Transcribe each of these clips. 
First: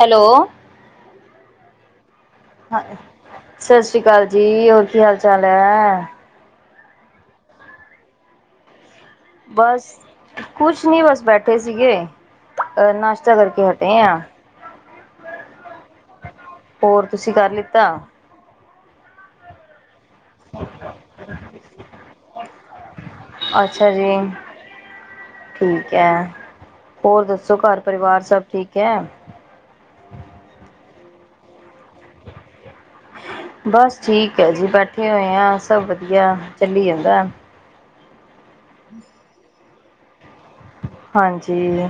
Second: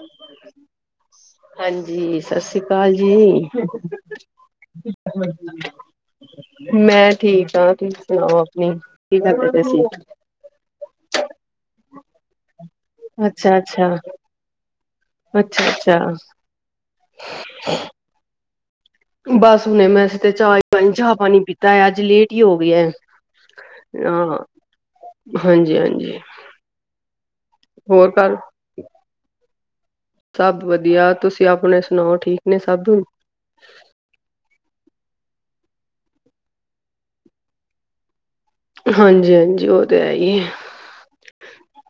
Hello. ਹਾਂਜੀ, ਸਤਿ ਸ਼੍ਰੀ ਹਾਂ ਅਕਾਲ ਜੀ, ਸਤਿ ਸ੍ਰੀ ਅਕਾਲ ਜੀ ਹੋਰ ਕੀ ਹਾਲ ਚਾਲ ਹੈ ਮੈਂ ਠੀਕ ਹਾਂ, ਤੁਸੀਂ ਸੁਣਾਓ ਆਪਣੀ? ਕੀ ਕਰਦੇ ਪਏ ਸੀ ਬਸ ਕੁਛ ਨੀ ਬਸ ਬੈਠੇ ਸੀਗੇ। ਅਹ ਨਾਸ਼ਤਾ ਕਰਕੇ ਹਟੇ ਆ। ਅੱਛਾ-ਅੱਛਾ, ਹੋਰ ਤੁਸੀਂ ਕਰ ਲਿੱਤਾ? ਬਸ ਹੁਣੇ ਵੈਸੇ ਤੇ ਚਾਹਣੀ ਚਾਹ ਪਾਣੀ ਪੀਤਾ ਹੈ, ਅੱਜ ਲੇਟ ਹੀ ਹੋ ਗਿਆ। ਅੱਛਾ ਜੀ ਹਾਂ ਹਾਂਜੀ ਠੀਕ ਹਾਂਜੀ ਹੈ, ਹੋਰ ਦੱਸੋ? ਸੋ ਘਰ ਹੋਰ ਪਰਿਵਾਰ ਘਰ ਸਭ ਠੀਕ ਏ? ਸਭ ਵਧੀਆ ਤੁਸੀਂ, ਆਪਣੇ ਸੁਣਾਓ ਠੀਕ ਨੇਂ ਬਸ ਠੀਕ ਹੈ ਜੀ ਬੈਠੇ ਹੋਏ, ਆ ਸਭ ਵਧੀਆ ਚੱਲੀ ਜਾਂਦਾ। ਹਾਂਜੀ-ਹਾਂਜੀ ਉਹ ਤੇ ਹੈ ਹੀ ਹੈ। ਹਾਂਜੀ,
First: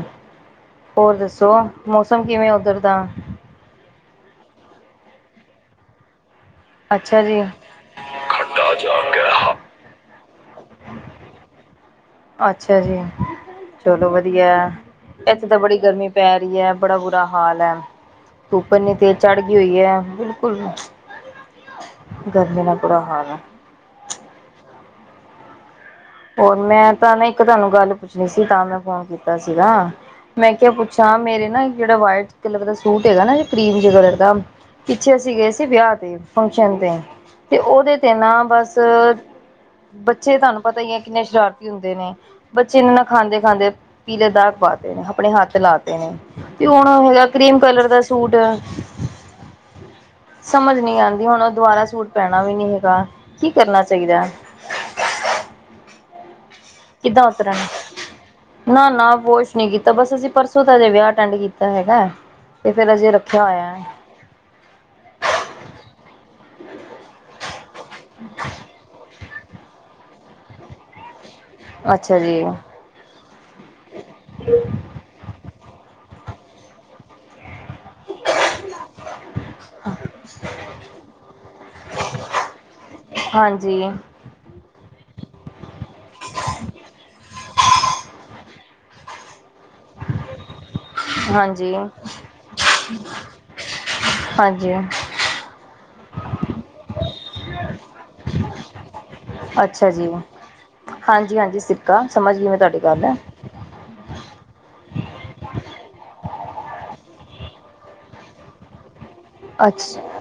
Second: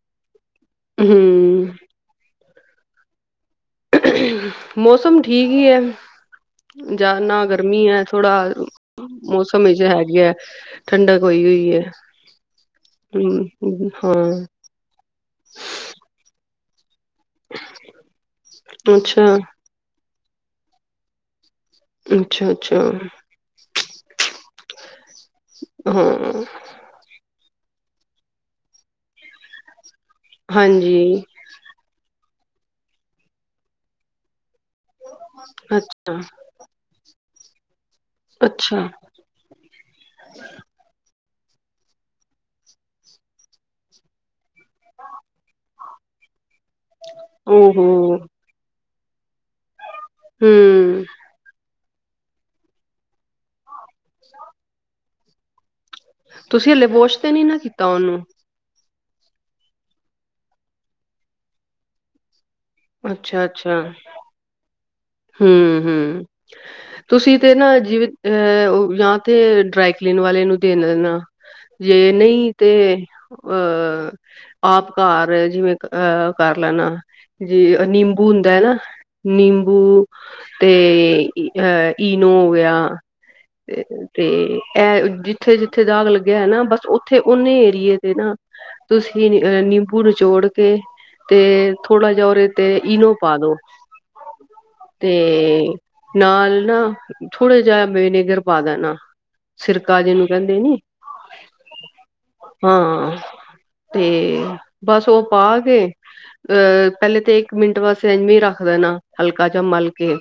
ਹੋਰ ਦੱਸੋ ਹਮ ਮੌਸਮ ਕਿਵੇਂ ਉੱਧਰ ਦਾ? ਮੌਸਮ ਠੀਕ ਹੀ ਐ, ਜਾਂ ਅੱਛਾ ਜੀ ਨਾ ਗਰਮੀ ਹੈ, ਥੋੜਾ ਮੌਸਮ ਵਿੱਚ ਹੈਗੇ ਹੈ। ਠੰਡਕ ਕੋਈ ਹੋਈ ਹੈ। ਅੱਛਾ ਜੀ ਹਮ ਚਲੋ ਹਾਂ ਵਧੀਆ, ਇੱਥੇ ਤਾਂ ਬੜੀ ਗਰਮੀ ਪੈ ਰਹੀ ਹੈ। ਬੜਾ ਬੁਰਾ-ਹਾਲ ਹੈ, ਧੁੱਪ ਐਨੀ ਤੇਜ਼ ਅੱਛਾ ਚੜ੍ਹ ਗਈ ਹੋਈ ਹੈ, ਬਿਲਕੁਲ ਗਰਮੀ ਨਾਲ ਅੱਛਾ-ਅੱਛਾ, ਬੁਰਾ ਹਾਲ ਆ। ਹਾਂ, ਹੋਰ ਮੈਂ ਤਾਂ ਨਾ ਇੱਕ ਤੁਹਾਨੂੰ ਗੱਲ ਪੁੱਛਣੀ ਸੀ, ਤਾਂ ਮੈਂ ਫੋਨ ਕੀਤਾ ਸੀਗਾ। ਮੈਂ ਕਿਹਾ ਪੁੱਛਾਂ ਹਾਂਜੀ, ਮੇਰੇ ਨਾ ਇੱਕ ਜਿਹੜਾ ਵਾਈਟ ਕਲਰ ਦਾ ਸੂਟ ਹੈਗਾ ਨਾ ਪ੍ਰੀਮ ਜੇ ਕਲਰ ਦਾ ਪਿੱਛੇ ਅਸੀਂ ਗਏ ਸੀ, ਵਿਆਹ ਤੇ ਅੱਛਾ, ਫੰਕਸ਼ਨ ਤੇ ਤੇ ਉਹਦੇ ਨਾ ਬਸ ਅੱਛਾ, ਬੱਚੇ ਤੁਹਾਨੂੰ ਪਤਾ ਹੀ ਹੈ ਕਿੰਨੇ ਸ਼ਰਾਰਤੀ ਹੁੰਦੇ ਨੇ, ਬੱਚੇ ਇਹਨਾਂ ਨਾਲ ਖਾਂਦੇ ਮ-ਖਾਂਦੇ ਪੀਲੇ ਦਾਗ ਪਾਤੇ ਨੇ ਆਪਣੇ ਹੱਥ ਲਾਤੇ ਨੇ ਤੇ ਹੁਣ ਹੈਗਾ, ਕਰੀਮ ਕਲਰ ਦਾ ਓਹੋ! ਸੂਟ ਸਮਝ ਨੀ ਹੂੰ, ਆਂਦੀ, ਹੁਣ ਉਹ ਦੁਬਾਰਾ ਸੂਟ ਪੈਣਾ ਵੀ ਨੀ ਹੈਗਾ। ਕੀ ਕਰਨਾ ਚਾਹੀਦਾ ਹੈ? ਤੁਸੀਂ ਹਲੇ ਵੋਸ਼ ਕਿੱਦਾਂ ਤੇ ਨੀ ਉਤਰਨ, ਨਾ ਕੀਤਾ ਉਹਨੂੰ? ਨਾ-ਨਾ। ਵੋਸ਼ ਨੀ ਕੀਤਾ, ਬਸ ਅਸੀਂ ਪਰਸੋਂ ਤਾਂ ਅਜੇ ਵਿਆਹ ਅਟੈਂਡ ਕੀਤਾ ਹੈਗਾ ਏ। ਤੇ ਫਿਰ ਹਜੇ ਰੱਖਿਆ ਹੋਇਆ ਏ। ਹੂੰ-ਹੂੰ, ਤੁਸੀਂ ਤੇ ਨਾ ਜਿਵੇਂ ਅਹ ਉਹ [unintelligible] ਤੇ ਡਰਾਈਕਲੀਨ ਵਾਲੇ ਨੂੰ ਦੇਣ ਦੇਣਾ। ਹੈ ਜੇ ਅੱਛਾ ਜੀ ਨਈ ਤੇ ਅਹ ਆਪ ਕਾਰ ਜਿਵੇਂ ਕ ਅਹ ਕਰ ਲੈਣਾ, ਜੇ ਨੀਂਬੂ ਹੁੰਦਾ ਏ ਨਾ, ਨੀਂ ਹੂੰ ਤੇ ਅਹ ਈਨੋ ਹੋ ਗਿਆ। ਹਾਂਜੀ ਤੇ-ਤੇ ਇਹ ਜਿੱਥੇ-ਜਿੱਥੇ ਦਾਗ ਲੱਗਿਆ ਹੈ ਨਾ ਬਸ ਉੱਥੇ ਉਹਨੇ ਏਰੀਏ ਤੇ ਨਾ [inaudible] ਅਹ ਨਿੰਬੂ ਨਚੋੜ ਕੇ ਤੇ ਹਾਂਜੀ ਥੋੜਾ ਜੇਹਾ ਔਰੇ ਤੇ ਇਨੋ ਪਾ ਦੋ। ਹਾਂਜੀ ਤੇ ਨਾਲ ਨਾ, ਥੋੜਾ ਜਿ ਜਾਂ ਵਿਨੇਗਰ ਪਾ ਦੇਣਾ। ਅੱਛਾ ਸਿਰਕਾ ਜੀ ਜਿਹਨੂੰ ਕਹਿੰਦੇ ਨੀ। ਹਾਂਜੀ ਹਾਂਜੀ ਸਿੱਕਾ ਸਮਝ ਗਈ ਮੈਂ ਤੁਹਾਡੀ ਗੱਲ ਹਾਂ, ਤੇ ਬਸ ਉਹ ਪਾ ਕੇ ਅ ਪਹਿਲੇ ਤੇ ਇੱਕ ਮਿੰਟ ਵਾਸੇ ਇਵੇ ਹੀ ਰੱਖ ਦੇਨਾ, ਹਲਕਾ ਜਾਂ ਮਲ ਕੇ। ਅੱਛਾ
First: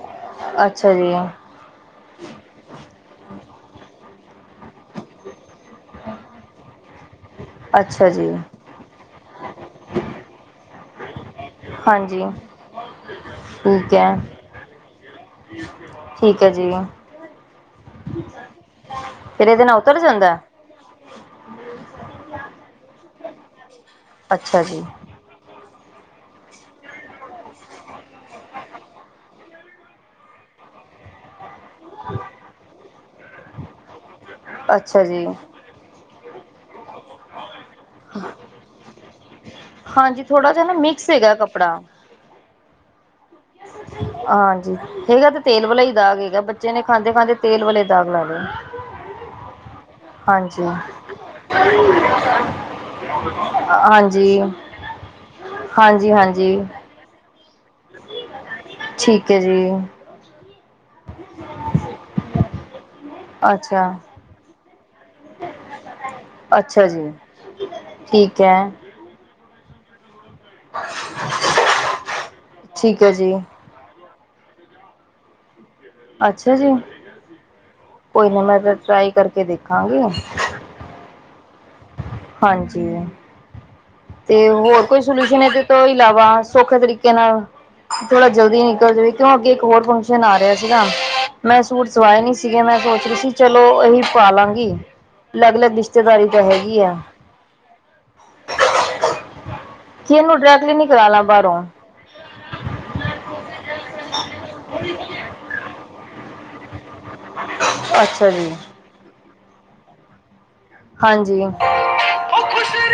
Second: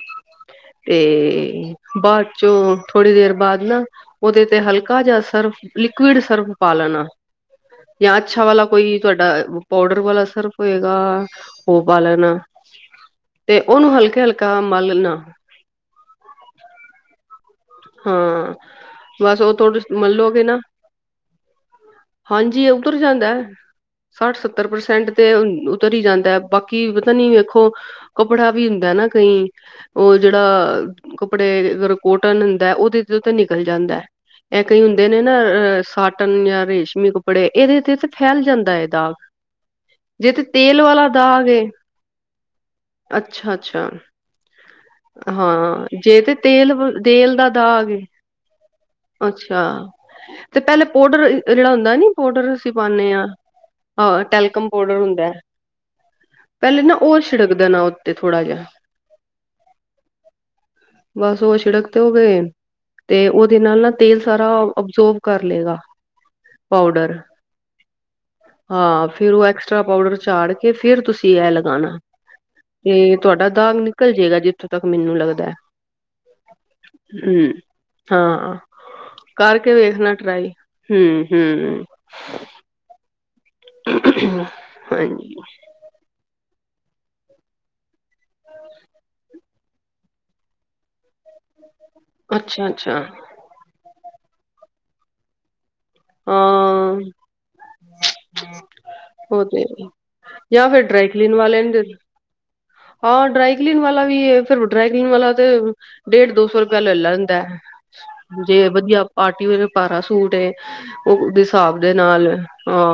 ਅੱਛਾ ਜੀ ਤੇ ਬਾਅਦ ਚੋਂ ਥੋੜ੍ਹੀ ਦੇਰ ਬਾਅਦ ਨਾ ਉਹਦੇ ਤੇ ਹਲਕਾ ਜਿਹਾ ਸਰਫ, ਲਿਕਵੀਡ ਸਰਫ ਪਾ ਲੇਣਾ। ਜਾਂ ਅੱਛਾ ਵਾਲਾ ਕੋਈ ਤੁਹਾਡਾ, ਪਾਊਡਰ ਵਾਲਾ ਸਰਫ ਹੋਏਗਾ। ਹੋ ਪਾ ਹਾਂਜੀ ਲੇਨਾ। ਉਹਨੂੰ ਠੀਕ ਹੈ ਹਲਕੇ ਹਲਕਾ ਮਲਣਾ। ਠੀਕ ਹੈ ਜੀ ਹਾਂ, ਬਸ ਫਿਰ ਉਹ ਇਹਦੇ ਨਾਲ ਥੋੜ, ਉਤਰ ਜਾਂਦਾ ਮੰਲੋਗੇ ਨਾ ਹਾਂਜੀ ਉੱਤਰ ਜਾਂਦਾ ਹੈ, ਸੱਠ ਅੱਛਾ ਸੱਤਰ ਜੀ ਪ੍ਰਸੈਂਟ ਤੇ ਉਤਰ ਹੀ ਜਾਂਦਾ ਹੈ ਬਾਕੀ ਪਤਾ ਨੀ ਵੇਖੋ ਕੱਪੜਾ ਵੀ ਹੁੰਦਾ ਨਾ ਕਈ, ਉਹ ਜਿਹੜਾ [unintelligible] ਕੱਪੜੇ ਅਗਰ ਕੋਟਨ ਹੁੰਦਾ ਹੈ, ਉਹਦੇ ਤੇ ਤੇ ਨਿਕਲ ਜਾਂਦਾ ਹੈ। ਇਹ ਕਈ ਅੱਛਾ ਹੁੰਦੇ ਨੇ ਨਾ ਜੀ ਅਹ ਸਾਟ ਕਟਨ ਯਾ ਰੇਸ਼ਮੀ ਕੱਪੜੇ, ਇਹਦੇ ਤੇ ਫਿਰ ਫੈਲ ਜਾਂਦਾ ਹੈ ਦਾਗ। ਹਾਂਜੀ ਜੇ ਤੇ ਥੋੜਾ ਜਿਹਾ ਨਾ ਤੇਲ ਵਾਲਾ ਮਿਕਸ ਹੈਗਾ ਦਾਗ ਏ ਕੱਪੜਾ ਅੱਛਾ ਅੱਛਾ ਹਾਂਜੀ। ਹੈਗਾ ਤੇ ਤੇਲ ਵਲਾ ਹਾਂ ਹੀ ਦਾਗ ਜੇ ਤੇ ਹੈਗਾ। ਬੱਚੇ ਤੇਲ ਨੇ ਵ ਖਾਂਦੇ ਖਾਂਦੇ ਦਾ ਤੇਲ ਕਿਲ ਵਾਲੇ ਏ ਦਾਗ ਲਾਲੇ। ਅੱਛਾ। ਤੇ ਪਹਿਲੇ ਪਾਊਡਰ ਇ ਇ ਜਿਹੜਾ ਹੁੰਦਾ ਨੀ, ਪਾਊਡਰ ਅਸੀਂ ਪਾਉਦੇ ਹਾਂ। ਹਾ ਟੈਲਕਮ ਪਾਊਡਰ ਹੁੰਦਾ ਹੈ। ਹਾਂਜੀ-ਹਾਂਜੀ। ਚਿੜਕ ਦੇਨਾ ਉੱਤੇ ਥੋੜਾ ਜਿਹਾ। ਹੈ ਜੀ ਬਸ ਉਹ ਸ਼ਿੜਕ ਤੇ ਔ ਗਏ। ਤੇ ਉਹਦੇ ਨਾਲ ਅੱਛਾ ਨਾ ਤੇਲ ਸਾਰਾ ਅਬਜੋਰਬ ਕਰ ਲੇਗਾ। ਅੱਛਾ ਜੀ। ਠੀਕ ਹੈ ਹਾਂ ਫੇਰ ਉਹ ਐਕ ਚਾ ਪਾਊਡਰ ਚਾੜ ਕੇ ਫਿਰ ਤੁਸੀਂ ਇਹ ਲਗਾਣਾ, ਠੀਕ ਹੈ ਤੇ ਜੀ ਤੁਹਾਡਾ ਦਾਗ ਨਿਕਲ ਜੇਗਾ। ਜ ਇੱਥੋਂ ਤੱਕ ਮੈਨੂੰ ਲੱਗਦਾ ਹੈ ਅੱਛਾ ਜੀ। ਕੋਈ ਨਾ, ਹਾਂ ਮੈਂ ਫਿਰ ਟਰਾਈ ਕਰਕੇ ਦੇਖਾਂਗੀ। ਵੇਖਣਾ ਟਰਾਈ ਹੂੰ ਹੂੰ ਹਾਂਜੀ। ਤੇ ਹੋਰ ਕੋਈ ਹਾਂਜੀ ਸੋਲਿਊਸ਼ਨ ਇਹਦੇ ਤੋਂ ਇਲਾਵਾ, ਸੌਖੇ ਤਰੀਕੇ ਨਾਲ। ਥੋੜਾ ਜਲਦੀ ਨਿਕਲ ਜਾਵੇ। ਕਿਉਂ ਅੱਗੇ ਇੱਕ ਹੋਰ ਫੰਕਸ਼ਨ ਆ ਰਿਹਾ ਸੀਗਾ, ਮੈਂ ਸੂਟ ਸਵਾਏ ਨੀ ਸੀਗੇ। ਅੱਛਾ ਮੈਂ ਅੱਛਾ ਸੋਚ ਰਹੀ ਸੀ ਚਲੋ ਅਹੀ ਪਾਾਲਾਂਗੀ, ਅਲੱਗ ਅਲੱਗ ਚੇਗਾਰੀ ਤਾਂ ਹੈਗੀ ਆ। ਹਾਂ ਉਹ ਤੇ ਹੈ ਈ, ਕੀ ਇਹਨੂੰ ਯਾ ਡਾਇਰੈਕਟਲੀ ਫਿਰ ਨੀ ਕਰਾ ਲਾ ਡ੍ਰੈਕਲੀਨ ਵਾਲੇ ਬਾਹਰੋਂ ਨੂੰ ਦੇ ਹਾਂ ਡਰਾਈਕਲੀਨ ਵਾਲਾ ਵੀ ਹੈ, ਫਿਰ ਡਰਾਕਲੀਨ ਵਾਲਾ ਤੇ ਡੇਢ ਦੋ ਸੌ [inaudible] ਲੈ ਲੈਂਦਾ ਅੱਛਾ ਜੀ ਜੇ ਵਧੀਆ ਪਾਰਟੀ ਵੀਅਰ ਪਾਰਾ ਸੂਟ ਏ ਉਹਦੇ ਹਾਂਜੀ ਹਿਸਾਬ ਦੇ ਨਾਲ ਹਾਂ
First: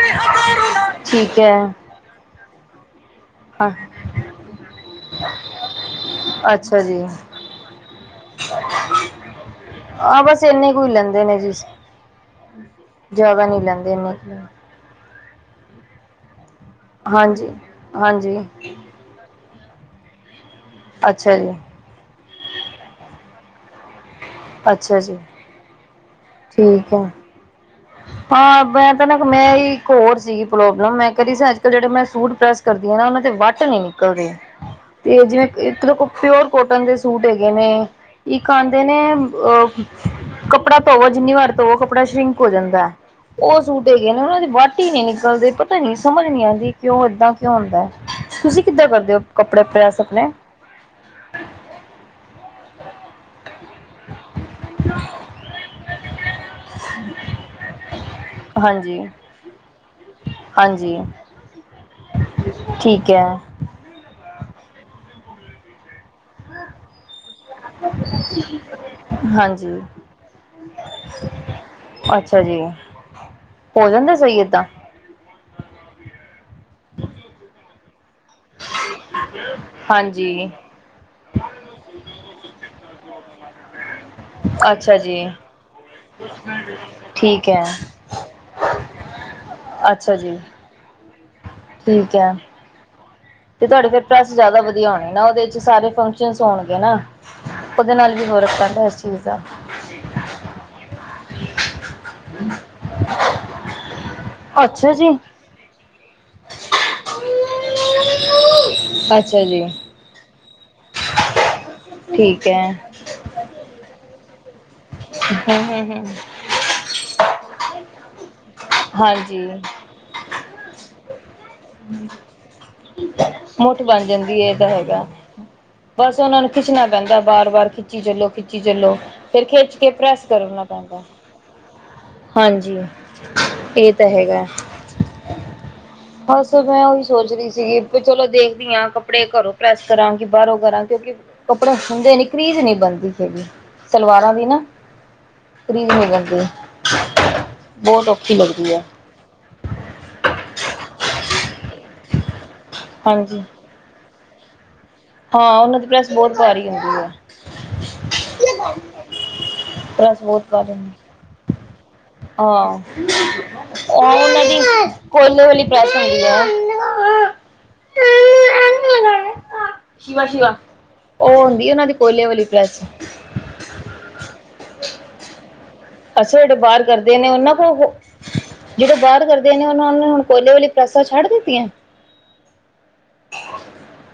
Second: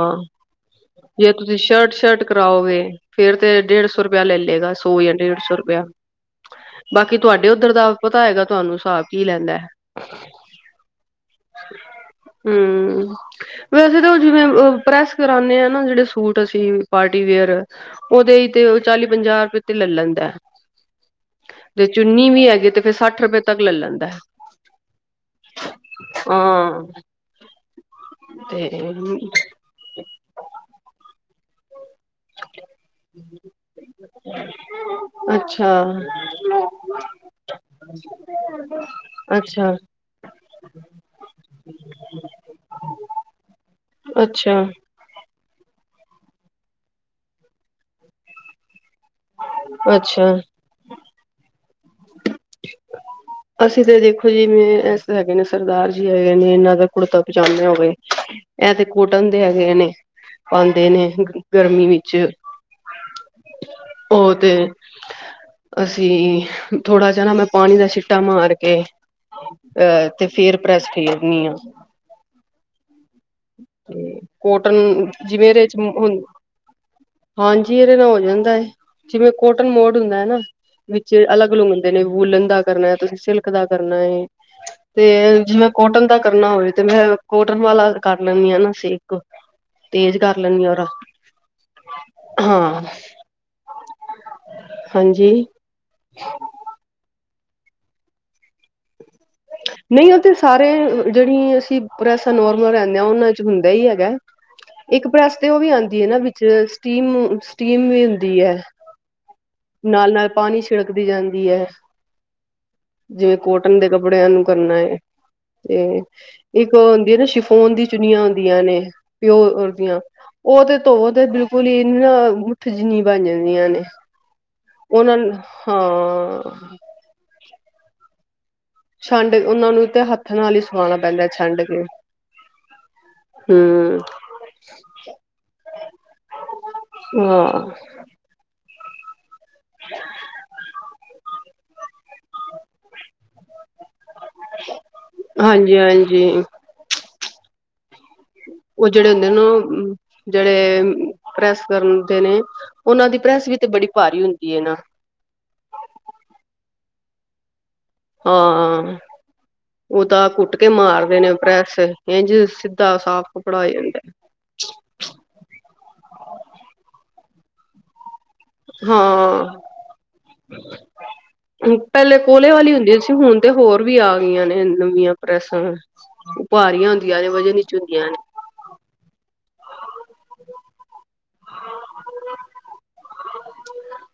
ਜੇ ਠੀਕ ਹੈ ਤੁਸੀਂ ਸ਼ਰਟ-ਸ਼ਰਟ ਕਰਾਓਗੇ ਫੇਰ ਤੇ ਹਾਂ ਡੇਢ ਸੌ ਰੁਪਇਆ ਲੈ ਲਏਗਾ, ਸੌ ਜਾਂ ਡੇਢ ਸੌ ਰੁਪੀਆ ਅੱਛਾ ਜੀ ਬਾਕੀ ਤੁਹਾਡੇ ਉੱਧਰ ਦਾ ਪਤਾ ਹੈਗਾ, ਤੁਹਾਨੂੰ ਹਿਸਾਬ ਕੀ ਲੈਂਦਾ ਹੈ ਆਹ ਬਸ ਇੰਨੇ ਕੁ ਹੀ ਲੈਂਦੇ ਨੇ ਜੀ ਹੂੰ, ਜ਼ਿਆਦਾ ਨਹੀਂ ਲੈਂਦੇ ਵੈਸੇ ਇੰਨੇ ਤਾਂ ਕੁ ਜਿਵੇਂ ਕਰਾਨੇ ਆ ਨਾ ਜਿਹੜੇ ਸੂਟ ਅਸੀਂ ਪਾਰਟੀ ਹਾਂਜੀ ਵੇਅਰ, ਹਾਂਜੀ ਉਹਦੇ ਹੀ ਤੇ ਚਾਲੀ ਪੰਜਾਹ ਰੁਪਏ ਤੇ ਲੈ ਲੈਂਦਾ ਐ, ਅੱਛਾ ਜੀ ਜੇ ਚੁੰਨੀ ਵੀ ਹੈਗੇ ਤੇ, ਫੇਰ ਸੱਠ ਰੁਪਏ ਤੱਕ ਲੈ ਲੈਂਦਾ ਹੈ। ਅੱਛਾ ਜੀ। ਹਾਂ, ਠੀਕ ਹੈ ਹਾਂ ਤੇ ਮੈਂ ਤਾਂ ਨਾ ਮੈਂ ਹੀ ਇੱਕ ਹੋਰ ਸੀਗੀ, ਪ੍ਰੋਬਲਮ ਮੈਂ ਕਹਿ ਰੀ ਸੀ ਅੱਜ ਕੱਲ ਜਿਹੜੇ ਮੈਂ ਸੂਟ ਪ੍ਰੈਸ ਕਰਦੀ ਆ ਨਾ, ਉਹਨਾਂ ਤੇ ਵੱਟ ਨੀ ਨਿਕਲਦੇ, ਤੇ ਜਿਵੇਂ ਅੱਛਾ ਇੱਕ ਪਿਓਰ ਕੋਟਨ ਦੇ ਸੂਟ ਹੈਗੇ ਨੇ ਇੱਕ ਆਦੇ ਨੇ ਅ ਅੱਛਾ ਕੱਪੜਾ ਧੋਵੋ ਜਿੰਨੀ ਵਾਰ ਧੋ ਕੱਪੜਾ ਸ਼ਿੰਕ ਹੋ ਜਾਂਦਾ, ਉਹ ਸੂਟ ਹੈਗੇ ਨੇ ਉਹਨਾਂ ਦੀ ਅੱਛਾ ਵੱਟ ਹੀ ਨਹੀਂ ਗੱਲ ਪਤਾ ਨੀ, ਸਮਝ ਨੀ ਆਦੀ ਕਿਉਂ, ਐਦਾਂ ਕਿਉਂ ਹੁੰਦਾ ਹੈ, ਤੁਸੀਂ ਕਿੱਦਾਂ ਕਰਦੇ ਕੱਪੜੇ ਪਾਏ ਸੀ ਆਪਣੇ, ਅੱਛਾ [unintelligible] [unintelligible] ਅਸੀਂ ਤਾਂ ਦੇਖੋ ਜੀਵੇਂ ਹੈਗੇ, ਨੇ ਸਰਦਾਰ ਜੀ ਹੈਗੇ ਨੇ ਇਹਨਾਂ ਦਾ ਕੁੜਤਾ ਪਹੁੰਚਾਦੇ ਹੋਵੇ ਇਹ ਤੇ ਹਾਂਜੀ ਕੋਟਨ ਦੇ ਹੈਗੇ ਨੇ ਪਾਦੇ ਹਾਂਜੀ ਨੇ ਗਰਮੀ ਵਿੱਚ ਠੀਕ ਹੈ ਉਹ ਤੇ ਅਸੀਂ ਥੋੜਾ ਜੀ, ਨਾ ਮੈਂ ਪਾਣੀ ਦਾ ਛਿੱ ਟਾ ਮਾਰ ਕੇ ਹਾਂਜੀ ਅਹ ਤੇ ਫੇਰ ਪ੍ਰੈਸ ਖੇਦਨੀ ਆ। ਅੱਛਾ ਜੀ ਹੋ ਜਾਂਦਾ ਸਹੀ ਏਦਾਂ ਕੋਟਨ ਜਿਵੇਂ ਇਹਦੇ ਚ ਹ ਹੂ ਹਾਂਜੀ ਇਹਦੇ ਨਾਲ ਜਾਂਦਾ ਹੈ। ਜਿਵੇਂ ਕੋਟਨ ਮੋਡ ਹੁੰਦਾ ਹੈ। ਨਾ ਹਾਂਜੀ ਵਿੱਚ ਅਲੱਗ- ਅਲੱਗ ਹੁੰਦੇ ਨੇ। ਵੁਲਣ ਦਾ ਕਰਨਾ ਤੁਸੀਂ ਸਿਲਕ ਦਾ ਕਰਨਾ ਹੈ ਅੱਛਾ ਜੀ ਤੇ,, ਜਿਵੇਂ ਕੋਟਨ ਦਾ ਕਰਨਾ ਹੋਵੇ ਤੇ ਮੈਂ ਠੀਕ ਕੋਟਨ ਹੈ ਵਾਲਾ ਕਰ ਲੈਂਦੀ ਹਾਂ ਨਾ ਸੇਕ ਅੱਛਾ ਤੇਜ ਜੀ ਕਰ ਲੈਂਦੀ ਹਾਂ ਰ ਠੀਕ ਹੈ ਹਾਂ ਤੇ ਤੁਹਾਡੇ ਫੇਰ ਪ੍ਰੈਸ ਜ਼ਿਆਦਾ ਵਧੀਆ ਹੋਣੇ ਨਾ ਹਾਂਜੀ ਉਹਦੇ ਚ ਸਾਰੇ ਫੰਕਸ਼ਨ ਹੋਣਗੇ ਨਾ ਉਹਦੇ ਨਾਲ ਵੀ ਹੋਰ ਪਾਂਦਾ ਇਸ ਚੀਜ਼ ਦਾ ਨਹੀਂ ਉਹ ਤੇ ਸਾਰੇ,, ਜਿਹੜੀਆਂ ਅਸੀਂ ਪ੍ਰੈਸਾਂ ਨੋਰਮਲ ਰਹਿੰਦੇ ਹ ਉਹਨਾਂ ' ਹੁੰਦਾ ਹੀ ਹੈਗਾ ਅੱਛਾ ਇੱਕ ਜੀ ਪ੍ਰੈਸ ਤੇ ਉਹ ਵੀ ਆਉਂਦੀ ਹੈ। ਨਾ ਸਟੀਮ,, ਸਟੀਮ ਵੀ ਹੁੰਦੀ ਹੈ। ਅੱਛਾ ਜੀ ਨਾਲ-ਨਾਲ ਪਾਣੀ ਛਿੜਕਦੀ ਜਾਂਦੀ ਹੈ, ਠੀਕ ਹੈ ਜਿਵੇਂ ਕੋਟਨ ਦੇ ਕੱਪੜਿਆਂ ਨੂੰ। ਕਰਨਾ ਹੈ। ਤੇ ਇੱਕ ਉਹ ਹੁੰਦੀ ਹੈ ਨਾ, ਸ਼ਿਫੋਨ ਦੀ ਚੁਨੀਆਂ ਹੁੰਦੀਆਂ ਨੇ ਹਾਂਜੀ ਪਿਓ ਦੀਆਂ ਉਹ ਤੇ ਧੋ ਤੇ ਬਿਲਕੁਲ ਪੁਲੀ ਨਾ ਮੁੱਠ ਜਿੰਨੀ ਬਣ ਜਾਂਦੀਆਂ ਨੇ ਮੁੱਠ ਬਣ ਜਾਂਦੀ ਹੈ ਇਹ ਤਾਂ ਹੈਗਾ ਉਹਨਾਂ ਬਸ ਉਹਨਾਂ ਨੂੰ ਹਾਂ ਖਿੱਚਣਾ ਪੈਂਦਾ, ਵਾਰ- ਵਾਰ ਖਿੱਚੀ ਚਲੋ, ਖਿੱਚ ਚ ਜੱਲੋਂ ਛੰਡ ਫਿਰ ਉਹਨਾਂ ਖਿੱਚ ਨੂੰ ਕੇ ਤੇ ਪ੍ਰੈੱਸ ਹੱਥ ਨਾਲ ਹੀ ਕਰੀਨਾ ਸੁਆਣਾ ਪੈਂਦਾ। ਛੰਡ ਕੇ ਹਾਂਜੀ, ਇਹ ਹੂੰ ਤਾਂ ਹੈਗਾ। ਬਸ, ਮੈਂ ਉਹੀ ਸੋਚ ਰਹੀ ਹਾਂ ਸੀਗੀ ਚਲੋ ਦੇਖਦੀ ਕੱਪੜੇ ਘਰੋਂ ਪ੍ਰੈਸ ਕਰਾਂ ਕਿ ਬਾਹਰੋਂ ਕਰਾਂ ਕਿਉਂਕਿ ਕੱਪੜੇ ਹੁੰਦੇ ਨੀ ਕਰੀਜ ਨੀ ਬਣਦੀ। ਸਲਵਾਰਾਂ ਵੀ ਨਾ ਹਾਂਜੀ ਖਰੀਦ ਹੋ ਹਾਂਜੀ ਜਾਂਣਦੀ ਏ। ਬਹੁਤ ਉਹ ਜਿਹੜੇ ਹੁੰਦੇ ਨਾ, ਜਿਹੜੇ ਪ੍ਰੈਸ ਕਰਨ ਦੇ ਨੇ ਉਹਨਾਂ ਦੀ ਹਾਂਜੀ ਪ੍ਰੈਸ ਵੀ ਤੇ ਬੜੀ ਭਾਰੀ ਹੁੰਦੀ ਹੈ ਨਾ। ਹਾਂ, ਉਹਨਾਂ ਦੀ ਪ੍ਰੈਸ ਬਹੁਤ ਭਾਰੀ ਹੁੰਦੀ ਹੈ। ਹਾਂ ਉਹ ਪ੍ਰੈਸ ਤਾਂ ਬਹੁਤ ਕੁੱਟ ਕੇ ਭਾਰੀ ਹੁੰਦੀ ਮਾਰਦੇ ਨੇ ਪ੍ਰੈਸ। ਇੰਝ ਹਾਂ ਸਿੱਧਾ ਸਾਫ਼ ਕੱਪੜਾ ਹੋ ਜਾਂਦਾ ਉਹ ਉਹਨਾਂ ਦੀ ਪ੍ਰੈਸ ਹੁੰਦੀ ਆ ਹਾਂ ਸ਼ਿਵਾ ਸ਼ਿਵਾ ਉਹ ਹੁੰਦੀ ਉਹਨਾਂ ਦੀ ਪਹਿਲੇ ਕੋਲੇ ਵਾਲੀ ਪ੍ਰੈਸ ਹੁੰਦੀ ਸੀ। ਹੁਣ ਤੇ ਹੋਰ ਵੀ ਆ ਗਈਆਂ ਨੇ। ਨਵੀਆਂ ਪ੍ਰੈਸਾਂ। ਅਸੀਂ ਸਾਡੇ ਬਾਹਰ ਭਾਰੀਆਂ ਕਰਦੇ ਹੁੰਦੀਆਂ ਨੇ ਉਹਨਾਂ ਵਜਨ ਵਿਚ ਕੋਲ ਹੁੰਦੀਆਂ ਨੇ ਜਿਹੜੇ ਬਾਹਰ ਕਰਦੇ ਨੇ ਉਹ ਨੇ ਹੁਣ ਕੋਲੇ ਵਾਲੀਆਂ ਪ੍ਰੈੱਸਾਂ ਛੱਡ ਦਿੱਤੀਆਂ। [inaudible]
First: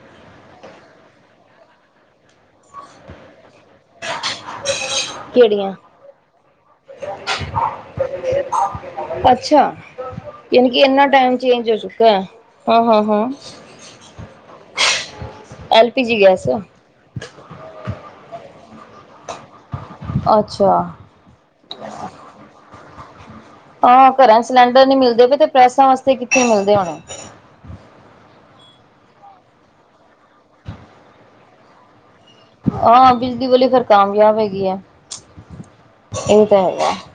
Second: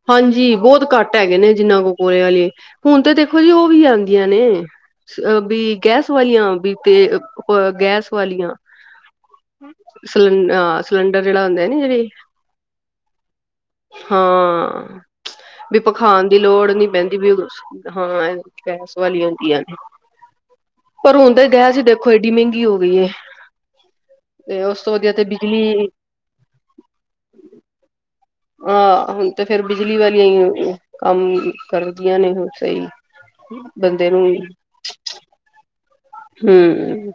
ਹਾਂਜੀ ਬਹੁਤ ਘੱਟ ਹੈਗੇ ਨੇ ਜਿੰਨਾ ਕੋ ਕੋਲੇ ਵਾਲੀ। ਹੁਣ ਤੇ ਦੇਖੋ ਜੀ ਉਹ ਵੀ ਆਉਂਦੀਆਂ ਨੇ ਕਿਹੜੀਆਂ ਵੀ ਗੈਸ ਵਾਲੀਆਂ ਵੀ, ਤੇ ਗੈਸ ਵਾਲੀਆਂ। ਅੱਛਾ ਸਿਲੰ ਯਾਨੀ ਕਿ ਇੰਨਾ ਸਿਲੰਡਰ ਟਾਈਮ ਜਿਹੜਾ ਹੁੰਦਾ ਚੇਂਜ ਹੋ ਨਾ ਚੁੱਕਾ ਜਿਹੜੀ ਹੈ। ਹਾਂ, ਹਾਂ ਹਾਂ। ਹਾਂ। ਵੀ ਐਲ ਪੀ ਜੀ ਪਖਾਨ ਦੀ ਗੈਸ ਲੋੜ ਨੀ ਪੈਂਦੀ ਵੀ ਹਾਂ। ਗੈਸ ਵਾਲੀਆਂ ਹੁੰਦੀਆਂ ਨੇ ਅੱਛਾ ।ਪਰ ਹੁਣ ਤਾਂ ਗੈਸ ਦੇਖੋ ਏਡੀ ਮਹਿੰਗੀ ਹੋ ਗਈ ਏ। ਹਾਂ ਘਰਾਂ ਤੇ ਉਸ ਸਿਲੰਡਰ ਤੋਂ ਨੀ ਵਧੀਆ ਮਿਲਦੇ ਪਏ ਤੇ ਬਿਜਲੀ ਪ੍ਰੈਸਾਂ ਵਾਸਤੇ ਕਿੱਥੇ ਮਿਲਦੇ ਹੋਣੇ । ਹਾਂ ਹੁਣ ਤੇ ਫੇਰ ਬਿਜਲੀ ਵਾਲੀਆਂ ਹੀ ਕੰਮ ਕਰ ਹਾਂ ਬਿਜਲੀ ਵਾਲੀ ਫੇਰ ਨੂੰ ਕਾਮਯਾਬ ਹੈਗੀ ਆ। ਇਹ ਤਾਂ ਹੈਗਾ। ਹਮ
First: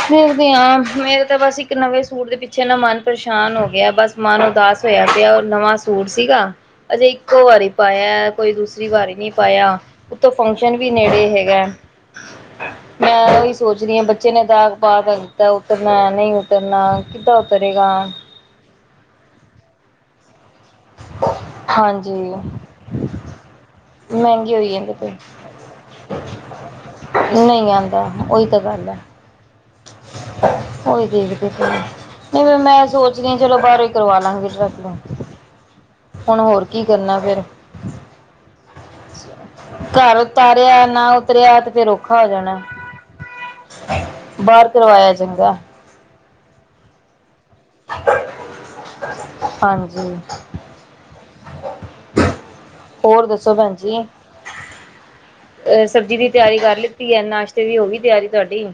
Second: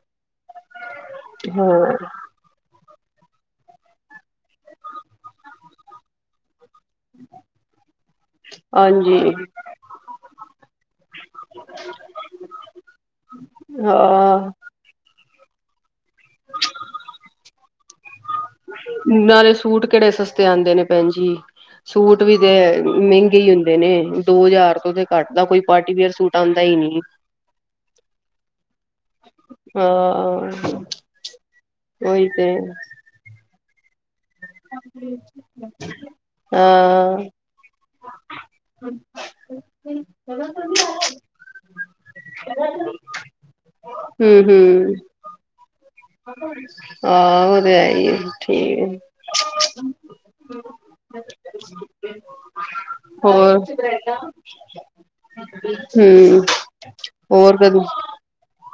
[unintelligible] ਹਾਂ ਮੇਰੇ ਤਾਂ ਬਸ ਇੱਕ ਹਾਂ ਨਵੇਂ ਸੂਟ ਦੇ ਪਿੱਛੇ ਨਾ ਮਨ ਪਰੇਸ਼ਾਨ ਹੋ ਗਿਆ ਬਸ ਮਨ ਉਦਾਸ ਹੋਇਆ ਪਿਆ। ਉਹ ਨਵਾਂ ਸੂਟ ਸੀਗਾ। ਅਜੇ ਇੱਕੋ ਵਾਰੀ ਪਾਇਆ ਕੋਈ ਦੂਸਰੀ ਵਾਰੀ ਹਾਂਜੀ ਨਹੀਂ ਪਾਇਆ ।ਉੱਤੋਂ ਫੰਕਸ਼ਨ ਵੀ ਨੇੜੇ ਹੈਗਾ। ਮੈਂ ਉਹੀ ਸੋਚ ਰਹੀ ਹਾਂ ਬੱਚੇ ਨੇ ਦਾਗ਼ ਪਾਤਾ ਉਤਰਨਾ ਨਹੀਂ ਉਤਰਨਾ ਕਿੱਦਾਂ ਉਤਰੇਗਾ ਨਾਲੇ ਸੂਟ ਕਿਹੜੇ ਸਸਤੇ ਆਉਂਦੇ ਨੇ ਭੈਣ ਜੀ। ਹਾਂਜੀ ਸੂਟ ਵੀ ਤੇ ਮਹਿੰਗੇ ਹੀ ਹੁੰਦੇ ਨੇ ।ਦੋ ਮਹਿੰਗੀ ਹੋਈ ਹਜ਼ਾਰ ਤੋਂ ਜਾਂਦੇ ਤੇ ਘੱਟ ਦਾ ਕੋਈ ਪਾਰਟੀ ਵੇਅਰ ਸੂਟ ਆਉਂਦਾ। ਹੀ ਨਹੀਂ ਨਹੀਂ ਆਉਂਦਾ। ਉਹ ਹੀ ਤਾਂ ਗੱਲ ਹੈ। ਹਾਂ ਉਹੀ ਦੇਖ ਦੀ ਪਈ ਆ ਉਹੀ ਤੇ ਨਹੀਂ ਮੈਂ ਸੋਚਦੀ ਹਾਂ ਚਲੋ ਬਾਹਰੋਂ ਹੀ ਕਰਵਾ ਲਾਂਗੇ। [unintelligible] ਹੁਣ ਹੋਰ ਕੀ ਕਰਨਾ ਹਾਂ ਫੇਰ। ਘਰ ਉਤਾਰਿਆ ਨਾ ਉਤਰਿਆ ਐ ਤੇ ਫੇਰ ਔਖਾ ਹੋ ਜਾਣਾ ਫੇਰ। ਹਮ। ਬਾਹਰ ਹਮ ਕਰਵਾਇਆ ਚੰਗਾ। ਹਾਂ ਉਹ ਤੇ ਹੈ ਹੀ ਏ ਠੀਕ ਹਾਂਜੀ ਹੋਰ। ਅ ਸਬਜ਼ੀ ਦੀ ਹਮ ਤਿਆਰੀ ਕਰ ਲਿੱਤੀ। ਹੋਰ ਤ [unintelligible] ਵੀ ਕਦੋਂ ਹੋ ਗਈ ਤਿਆਰੀ ਤੁਹਾਡੀ।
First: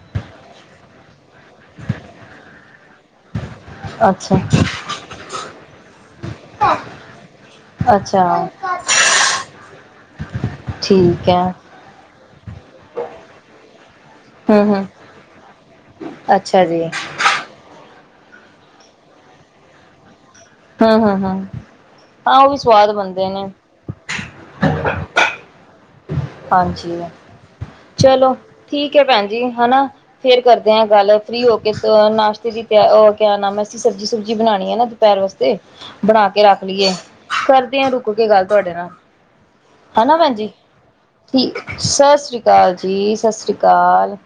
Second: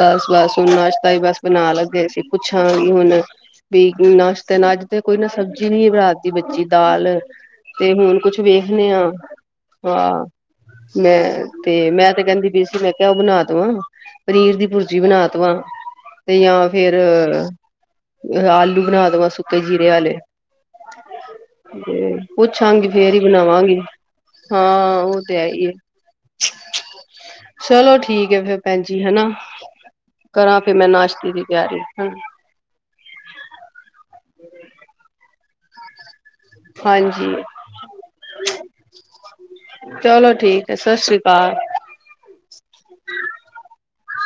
ਬਸ ਬਸ ਹੁਣ ਨਾਸ਼ਤਾ ਵੀ ਬਸ ਬਣਾ ਲੱਗੇ ਸੀ। ਪੁੱਛਾਂ ਗੀ ਹੁਣ। ਬੀ ਅੱਛਾ ਨਾਸ਼ਤੇ ਨਾ ਅੱਜ ਤੇ ਕੋਈ ਨਾ ਸਬਜ਼ੀ ਰਾਤ ਦੀ ਬੱਚੀ ਦਾਲ ਤੇ ਹੁਣ ਕੁਛ ਵੇਖ ਅੱਛਾ ਨੇ ਆ। ਠੀਕ ਹੈ ਮੈਂ ਤੇ ਮੈਂ ਤੇ ਕਹਿੰਦੀ ਪਈ ਸੀ ਮੈਂ ਕਿਹਾ ਉਹ ਬਣਾ ਦਵਾ। ਪਨੀਰ ਹੂੰ ਦੀ ਹੂੰ ਪੁਰਜੀ ਬਣਾ ਦਵਾ ਤੇ ਅੱਛਾ ਜਾਂ ਜੀ ਫੇਰ ਆਲੂ ਬਣਾ ਦਵਾਂ ਸੁੱਕੇ ਜੀਰੇ ਆਲੇ। ਹੂੰ ਹੂੰ ਹੂੰ ਤੇ ਹਾਂ ਉਹ ਵੀ ਪੁੱਛਾਂਗੀ ਸਵਾਦ ਫੇਰ ਹੀ ਬਣਦੇ ਨੇ ਬਣਾਵਾਂਗੀ। ਹਾਂ ਉਹ ਤੇ ਹੈ ਹੀ ਐ । ਹਾਂਜੀ ਚਲੋ ਠੀਕ। ਠੀਕ ਹੈ ਭੈਣ ਜੀ ਹਨਾ ਫੇਰ ਕਰਾਂ ਕਰਦੇ ਹ ਮੈਂ ਗੱਲ ਨਾਸ਼ਤੇ ਫ੍ਰਰੀ ਦੀ ਹੋ ਕੇ। ਤਿਆਰੀ ਨਾਸ਼ਤੇ ਦੀ ਤਿਆਰੀ ਉਹ ਕਿਆ ਨਾਮ ਮੈਂ ਅਸੀਂ ਸਬਜ਼ੀ ਸੁਬਜੀ ਬਣਾਉਣੀ ਆ ਨਾ ਦੁਪਹਿਰ ਵਾਸਤੇ। ਬਣਾ ਕੇ ਰੱਖ ਲਈਏ। ਹਾਂਜੀ ਕਰਦੇ ਹ ਰੁਕ ਕੇ ਗੱਲ ਤੁਹਾਡੇ ਨਾਲ। ਹਨਾ ਚਲੋ ਭੈਣ ਜੀ ਠੀਕ ਹੈ ਸਤਿ ਸ਼੍ਰੀ ਅਕਾਲ। ਸਤਿ ਸ੍ਰੀ ਅਕਾਲ ਜੀ ।ਸਤਿ ਸ਼੍ਰੀ ਅਕਾਲ।